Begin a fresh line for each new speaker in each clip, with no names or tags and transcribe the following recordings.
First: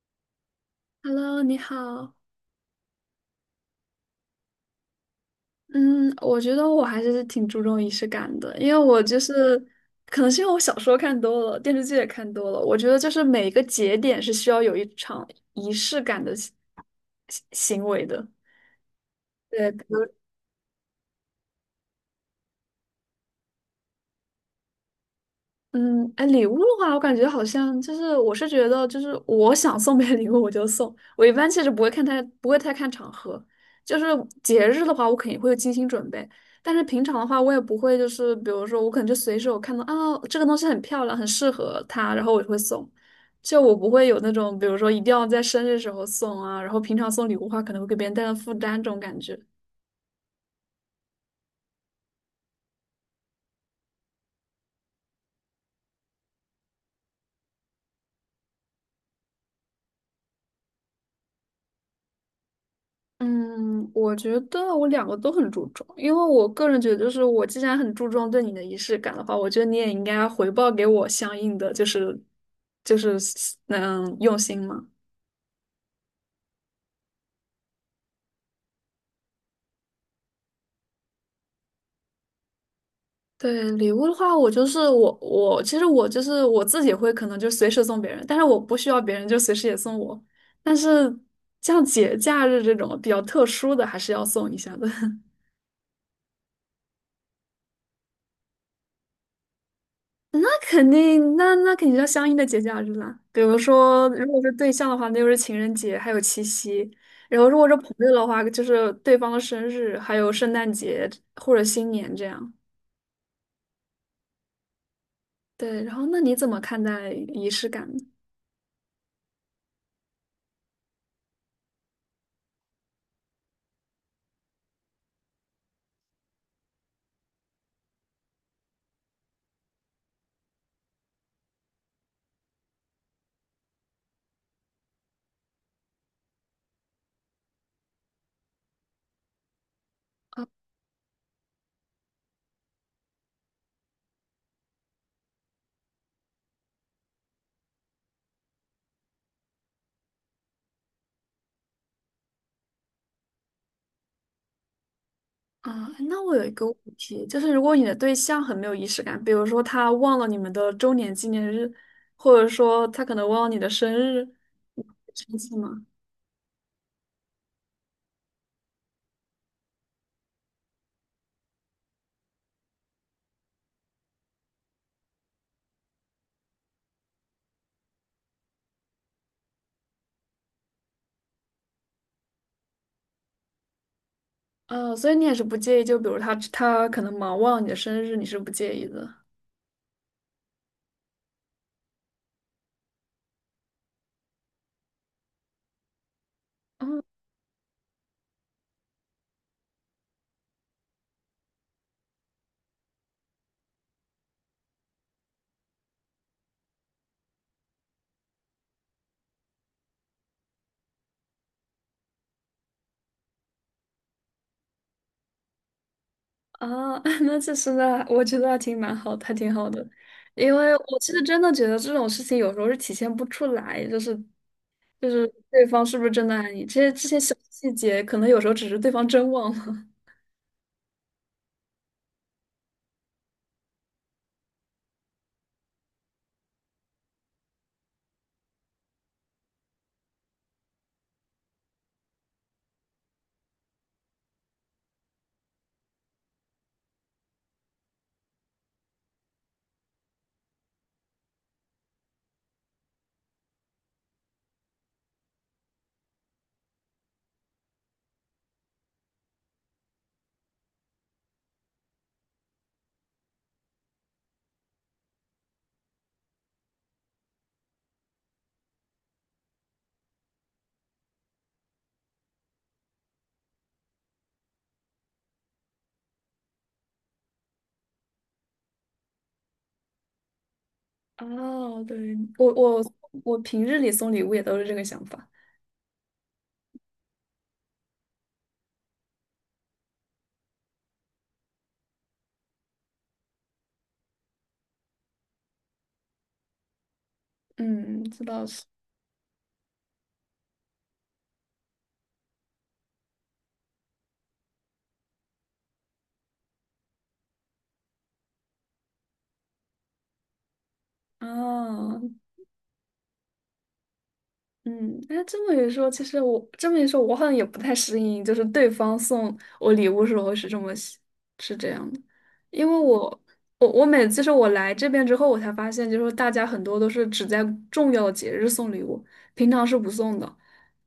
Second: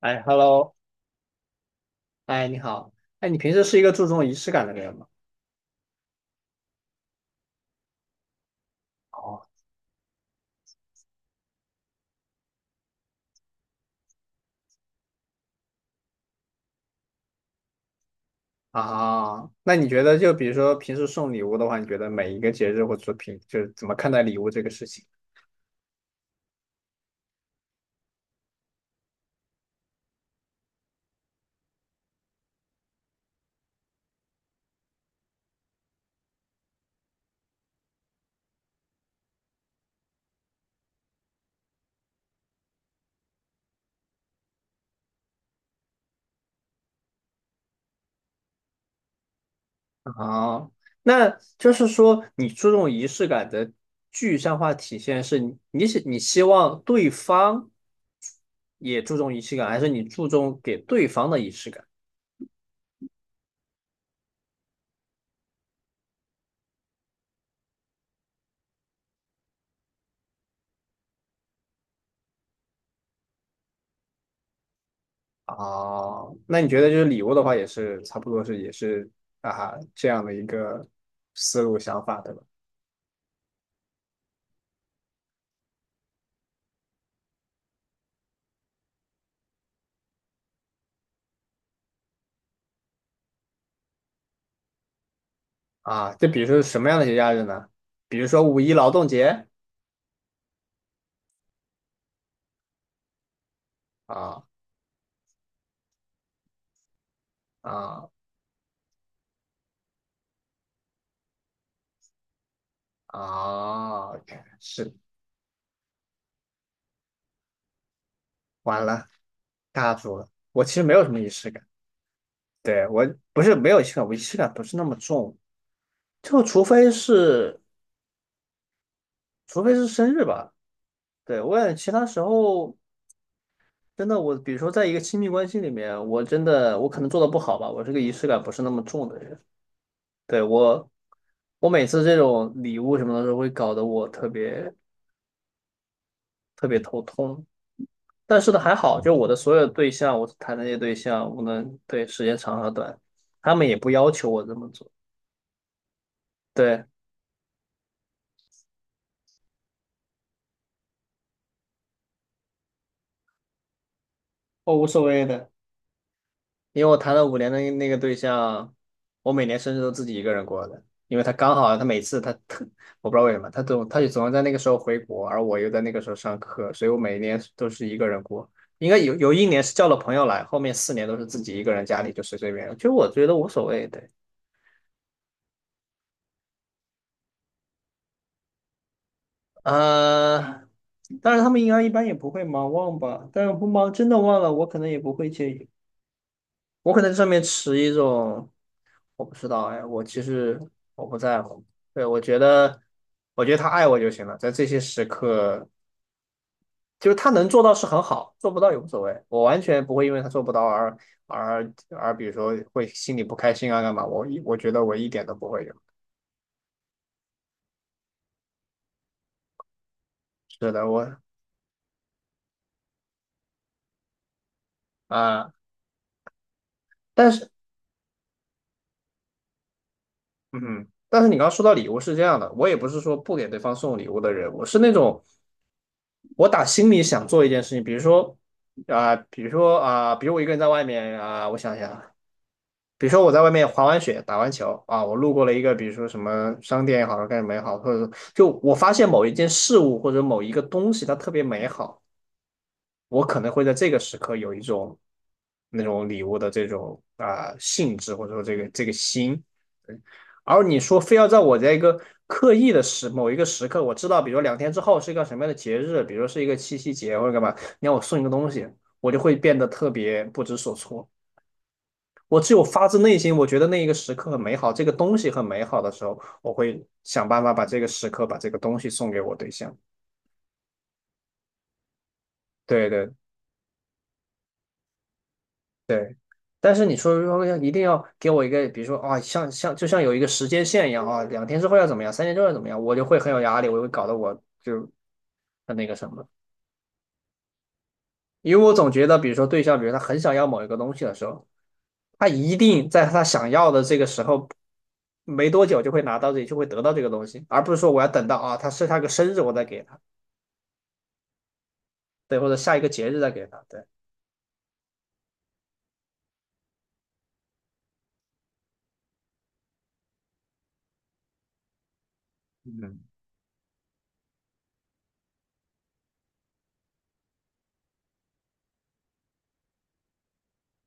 哎，Hello，
Hello，你好。
哎，你好，哎，你平时是一个注重仪式感的人吗？
嗯，我觉得我还是挺注重仪式感的，因为我就
哦，
是，可能是因为我小说看多了，电视剧也看多了，我觉得就是每一个节点是需要有一场仪式感的行为的。
啊，
对，
那
比
你
如
觉得就比如说平时送礼物的话，你觉得每一个节日或者说平就是怎么看待礼物这个事情？
嗯，哎，礼物的话，我感觉好像就是，我是觉得就是我想送别人礼物我就送，我一般其实不会太看场合，就是节日的话，我肯定会精心准备，但是平常的话，我也不会，就是比如说我可能就随手看到啊这个东西很漂亮，很适合他，然后我就会送，就我不会有那种比如说一定要在生日时候送啊，然后平常送礼物的话，可能会给别人带来负担这种感觉。
啊，那就是说你注重仪式感的具象化体现是你是你希望对方也注重仪式感，还是你注重给对方的仪式感？
嗯，我觉得我两个都很注重，因为我个人觉得，就是我既然很注重对你的仪式感的话，我觉得你也应该回报给我相应的，就是就是用心嘛。
哦，那你觉得就是礼物的话，也是差不多是也是啊这样的一个思路想法，对吧？
对，礼物的话，我其实我就是我自己会可能就随时送别人，但是我不需要别人就随时也送我，但是像节假日这种比较特殊的，还是要送一下的。
啊，就比如说什么样的节假日呢？比如说五一劳动节
肯定，那肯定要相应的节假日啦。比如说，如果
啊
是对象的话，那就是情人节，还有七夕；然后如果是朋
啊
友的话，就是对方的生日，还有圣诞节或者新年这样。
啊！OK，是
对，然后那你怎么看待仪式感呢？
完了，尬住了。我其实没有什么仪式感，对，我不是没有仪式感，我仪式感不是那么重，就除非是除非是生日吧。对，我也其他时候真的我，比如说在一个亲密关系里面，我真的我可能做的不好吧，我这个仪式感不是那么重的人。对，我每次这种礼物什么的都会搞得我特别特别头痛。但是呢，还好，就我的所有的对象，我谈的那些对象，无论对时间长和短，他们也不要求我这么做，
啊，那我有一个问
对，
题，就是如果你的对象很没有仪式感，比如说他忘了你们的周年纪念日，或者说他可能忘了你的生日，
我
你
无
会
所谓
生
的，
气吗？
因为我谈了五年的那个对象，我每年生日都自己一个人过的，因为他刚好他每次他特，我不知道为什么，他就总要在那个时候回国，而我又在那个时候上课，所以我每年都是一个人过。应该有一年是叫了朋友来，后面4年都是自己一个人家里就随随便，就我觉得无所谓，对。
所以你也是不介意，就比如他可能忙忘了你的生日，你是不介意的。
呃，但是他们应该一般也不会忙忘吧，但是不忙真的忘了，我可能也不会介意，我
哦，
可能上面持一种我不知道，哎，我其实我不在乎，对，我觉得我觉得他爱我就行了，在这些时刻，就是他能做到是很好，做不到也无所谓，我完全不会因为他做不到而而比如说会心里不开心啊干嘛，我觉得我一点都不会有，
啊，那其实呢，我觉得还挺蛮好的，还挺好的，因
是
为
的，
我其
我
实真的觉得这种事情有时候是体现不出来，就是
啊。
对方是不是真的爱你，这些这些
但
小
是
细节，可能有时候只是对方真忘了。
嗯哼但是你刚刚说到礼物是这样的，我也不是说不给对方送礼物的人，我是那种我打心里想做一件事情，比如说啊、比如说啊、比如我一个人在外面啊、我想想，比如说我在外面滑完雪、打完球啊，我路过了一个比如说什么商店也好，干什么也好，或者说就我发现某一件事物或者某一个东西它特别美好，我可能会在这个时刻有一种那种礼物的这种啊、性质，或者说这个心。对而你说非要在我在一个刻意的时某一个时刻，我知道，比如说两天之后是一个什么样的节日，比如是一个七夕节或者干嘛，你让我送一个东西，我就会变得特别不知所措。我只有发自内心，我觉得那一个时刻很美好，这个东西很美好的时候，我会想办法把这个时刻、把这个东西送给我对象。
哦，对，我我
对对
我平日里送礼物也都是这个想法。
对，但是你说如果要一定要给我一个，比如说啊，像就像有一个时间线一样啊，两天之后要怎么样，三天之后要怎么样，我就会很有压力，我会搞得我就很那个什么，
嗯，这倒
因
是。
为我总觉得，比如说对象，比如他很想要某一个东西的时候，他一定在他想要的这个时候没多久就会拿到这，就会得到这个东西，而不是说我要等到啊，他个生日我再给他，
哦，
对，或者下一个节日再给他，对，
嗯，哎，这么一说，其实我这么一说，我好像也不太适应，就是对方送我礼物时候是这么喜是这样的，因为
嗯
我每次是我来这边之后，我才发现，就是大家很多都是只在重要的节日送礼物，平常是不送的，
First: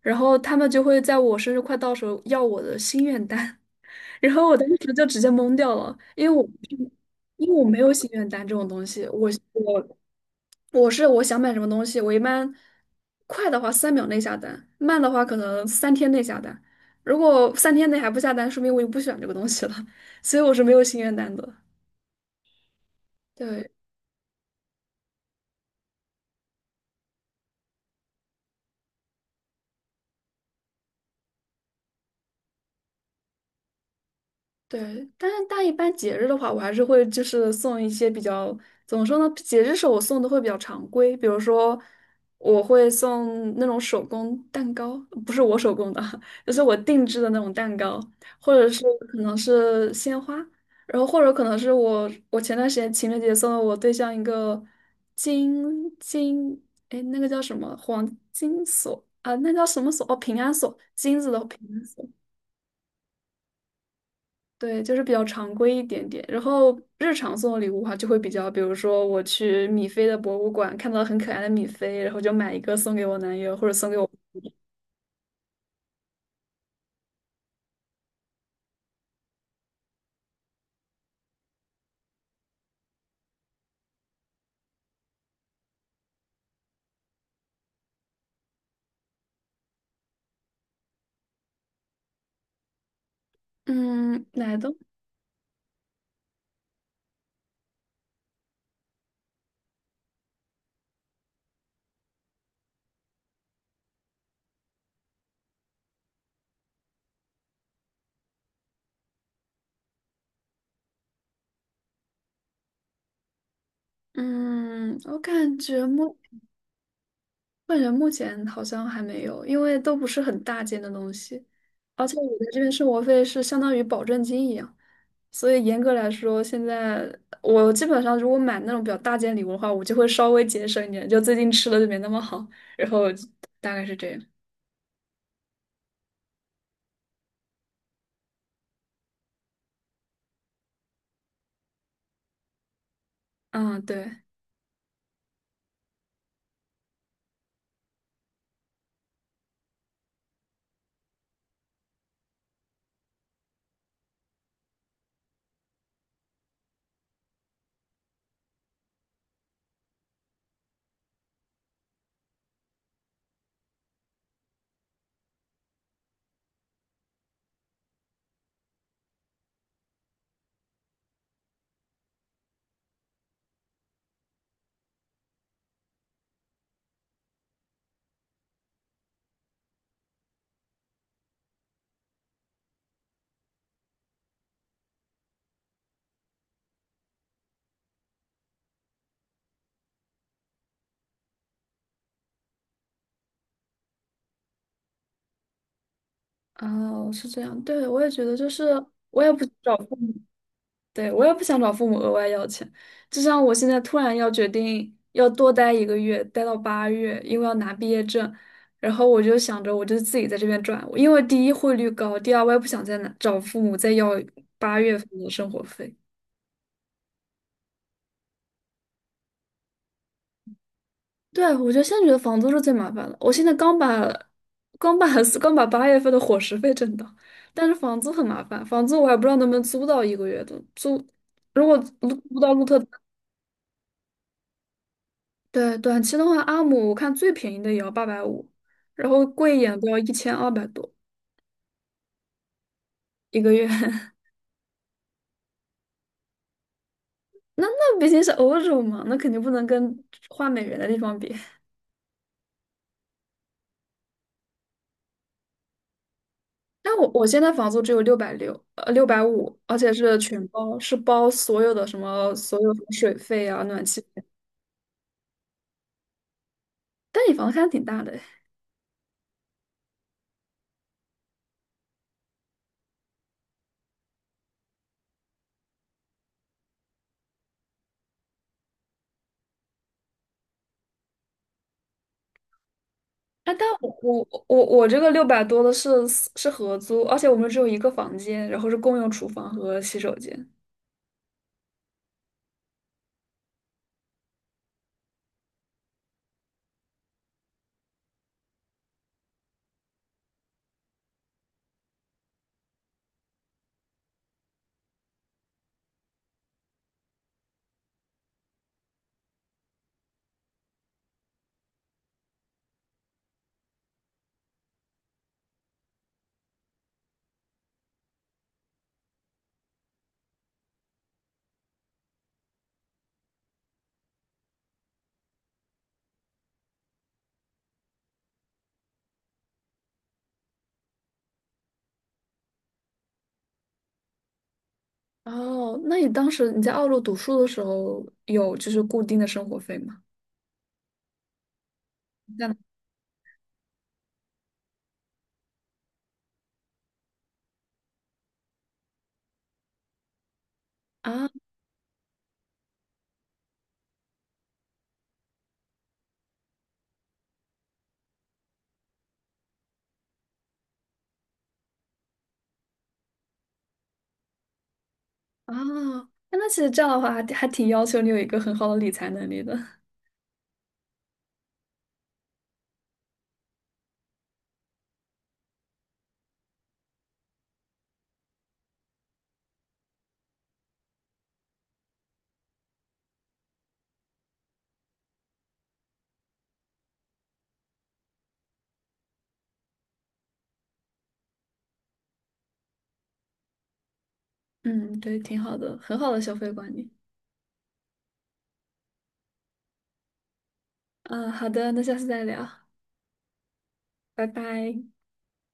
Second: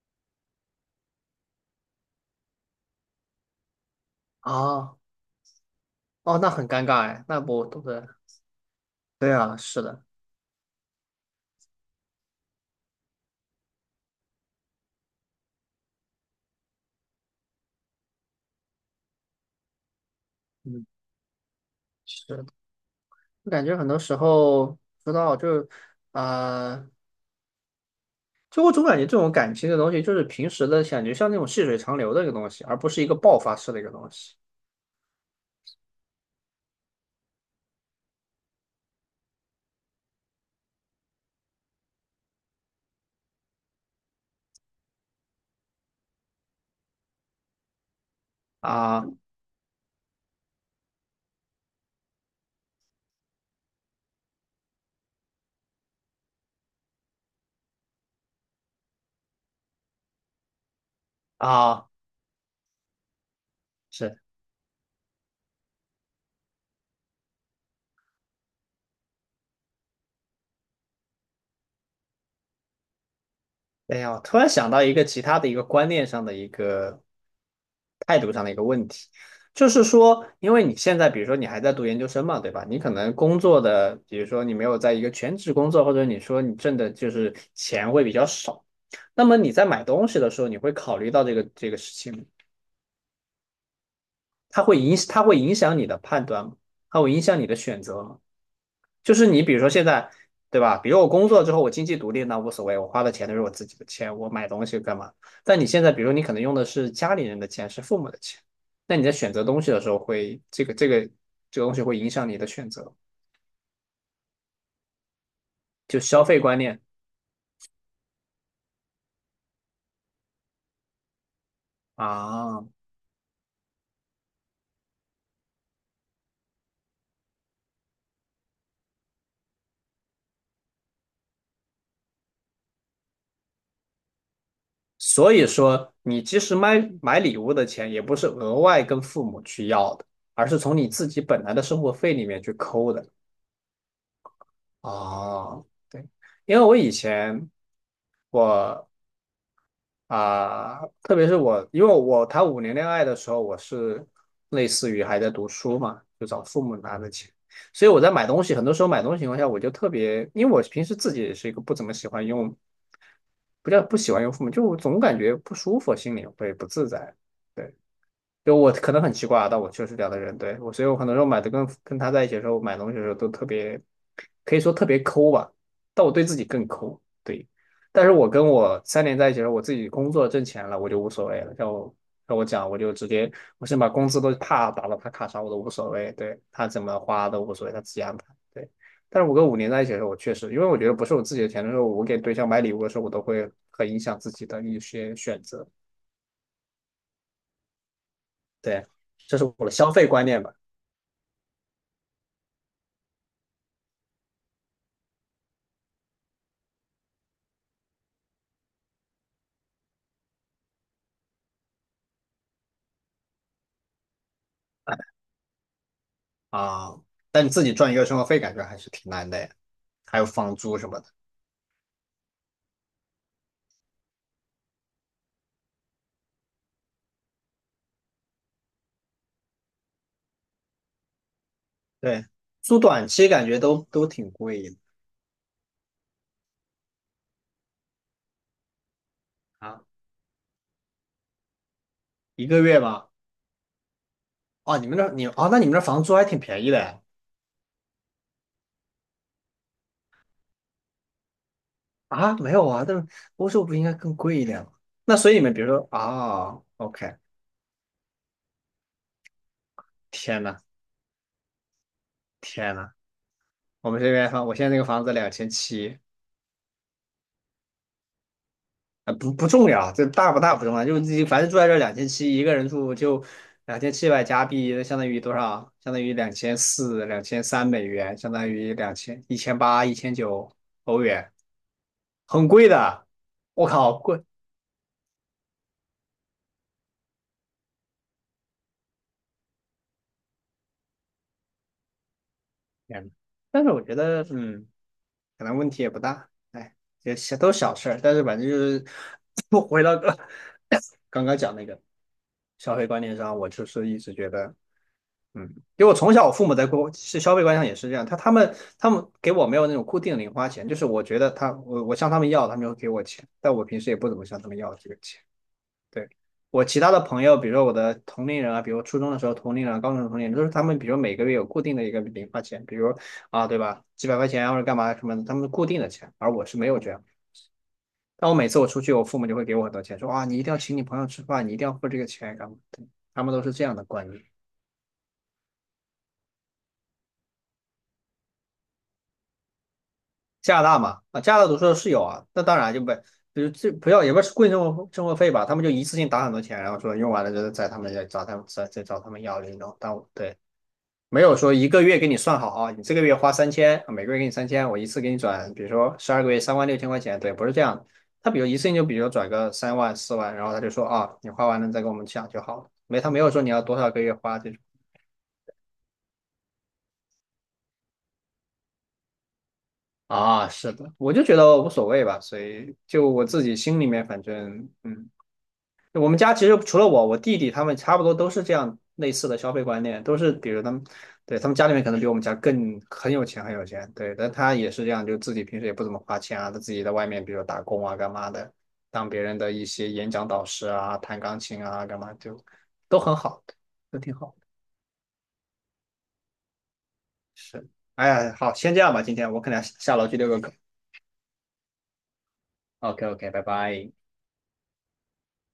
然后他们就会在我生日快到时候要我的心愿单，然后我当时
啊，
就直接懵掉了，因为
哦，
我
那很尴尬哎，那
因为我
不
没有
对，
心愿单这种东西，我
对啊，是
我
的，
我是我想买什么东西，我一般快的话3秒内下单，慢的话可能三天内下单。如果三天内还不下单，说明我就不喜欢这个东西了，所以我是没有
嗯，
心愿单的。
是。的。我感
对，
觉很多时候不知道，就呃，就我总感觉这种感情的东西，就是平时的感觉像那种细水长流的一个东西，而不是一个爆发式的一个东西
对，但一般节日的话，我还是会就是送一些比较，怎么说呢？节日时候我送的会比较常规，比如说我会送那种手工蛋糕，不是我手工的，就是我定制的那种蛋糕，或者是
啊
可能是鲜花，然后或者可能是我前段时间情人节送了我对象一个金金，哎，那个叫什么黄金锁啊？那叫什么锁？哦，平安锁，金子的平安
啊，
锁。
是。
对，就是比较常规一点点。然后日常送的礼物的话，就会比较，比如说我去米菲的博物馆看到很可爱的米菲，然后就买一个送给我男友，或者送给
哎
我，
呀，我突然想到一个其他的一个观念上的一个态度上的一个问题，就是说，因为你现在比如说你还在读研究生嘛，对吧？你可能工作的，比如说你没有在一个全职工作，或者你说你挣的就是钱会比较少，那么你在买东西的时候，你会考虑到这个这个事情吗，
嗯，哪都，
它会影响你的判断吗？它会影响你的选择吗？就是你比如说现在，对吧？比如我工作之后，我经济独立那无所谓，我花的钱都是我自己的钱，我买东西干嘛？但你现在，比如你可能用的是家里人的钱，是父母的钱，那你在选择东西的时候会，这个东西会影响你的选择，
嗯，
就消费观念
我感觉目前好像还没有，因为都不是很大件的东西，而且我在这
啊。
边生活费是相当于保证金一样，所以严格来说，现在我基本上如果买那种比较大件礼物的话，我就会稍微节省一点，就最近吃的就没那么好，然后大概是这样。
所以说，你即使买礼物的钱，也不是额外跟父母去要的，而是从你自己本来的生活费里面去抠的
嗯，对，
啊。对。因为我以前我啊、特别是我，因为我谈五年恋爱的时候，我是类似于还在读书嘛，就找父母拿的钱，所以我在买东西，很多时候买东西情况下，我就特别，因为我平时自己也是一个不怎么喜欢用，不叫不喜欢用父母，就我总感觉不舒服，心里会不自在。对。就我可能很奇怪啊，但我确实这样的人，对，我，所以我很多时候买的跟他在一起的时候买东西的时候都特别，可以说特别抠吧，但我对自己更抠，对。但是我跟我3年在一起的时候，我自己工作挣钱了，我就无所谓了。像我跟我讲，我就直接，我先把工资都啪打到他卡上，我都无所谓，对，他怎么花都无所谓，他自己安排。对。但是我跟五年在一起的时候，我确实，因为我觉得不是我自己的钱的时候，我给对象买礼物的时候，我都会很影响自己的一些选择。
哦，是这样，对，我也觉得就是
对，
我也
这
不
是我的
找
消
父
费
母，
观念吧。
对，我也不想找父母额外要钱，就像我现在突然要决定要多待一个月，待到八月，因为要拿毕业证，然后我就想着我就自己在这边赚，因为第一汇率高，第二我也不想再拿找父母再要八月份的生活费。
啊，但你自己赚一个月生活费，感觉还是挺难的呀，还有房租什么的。
对，我觉得现在觉得房租是最麻烦的，我现在刚把刚把 刚把8月份的伙食费挣到，但是房租很麻烦，房租我还不知道能不能租到一个月的租，如果租
对，
不到鹿
租
特。
短期感觉都都挺贵的
对，短期的话，阿姆我看最便宜的也要850，然后贵一点
啊，
都要1200多
一个月吗？
一个月。
哦，你们那你哦，那你们那房租还挺便宜的呀
那毕竟是欧洲嘛，那肯定不能跟换美元的地方比。
啊，没有啊，但欧洲不应该更贵一点吗？那所以你们比如说啊
但我
，OK，
我现在房租只有660，650，而且是
天
全
呐，
包，是包所有的什么所有
天
什么
呐，
水费啊、暖
我们
气
这
费。
边房，我现在这个房子两千七，
但你房子还挺大的哎，
啊，不不重要，这大不大不重要，就是自己反正住在这两千七，一个人住就2700加币，那相当于多少？相当于2400、2300美元，相当于两千1800、1900欧元，很贵的，
啊，但
我
我
靠，贵！
我我我这个600多的是合租，而且我们只有一个房间，然后是共用厨房和洗手间。
天呐，但是我觉得，嗯，可能问题也不大，哎，也小都是小事儿，但是反正就是 不回到刚刚讲那个消费观念上，我就是一直觉得。嗯，因为我从小我父母在过是消费观上也是这样，他们给我没有那种固定的零花钱，就是我觉得他我向他们要，他们就会给我钱，但我平时也不怎么向他们要这个钱。对，我其他的朋友，比如说我的同龄人啊，比如初中的时候同龄人啊，高中的同龄人，都是他们比如每个月有固定的一个零花钱，比如啊对吧，几百块钱啊或者干嘛什么的，他们固定的钱，而我是没有这样。但我每次我出去，我父母就会给我很多钱，说啊你一定要请你朋友吃饭，你一定要付这个钱干嘛的？他们都是这样的观念。
哦，那你当时你在澳洲读书的时候，有就是固定的生活费吗？
加拿大嘛，啊，加拿大读书的室友啊，那
在哪
当然就不，比如这不要也不是贵生活生活费吧，他们就一次性打很多钱，然后说用完了就在他们家找他们再找他们要那种，但我对，没
啊？
有说一个月给你算好啊，你这个月花三千，每个月给你三千，我一次给你转，比如说12个月36000块钱，对，不是这样的他比如一次性就比如转个三万40000，然后他就说啊，你花完了再跟我们讲就好了，没他没有说你要多少个月花这种。
啊，那其实这样的话还挺要求你有一个很好的理财能力的。
啊，是的，我就觉得无所谓吧，所以就我自己心里面，反正嗯，我们家其实除了我，我弟弟他们差不多都是这样类似的消费观念，都是比如他们，对，他们家里面可能比我们家更很有钱，很有钱，对，但他也是这样，就自己平时也不怎么花钱啊，他自己在外面，比如打工啊，干嘛的，当别人的一些演讲导师啊，弹钢琴啊，干嘛就都很好，都挺好的，
嗯，对，挺好的，很好的消费观念。
是，哎呀，好，先这样吧，今天我可能要下楼去遛个狗
嗯，好的，那下次再聊，
，OK OK，拜拜。
拜拜。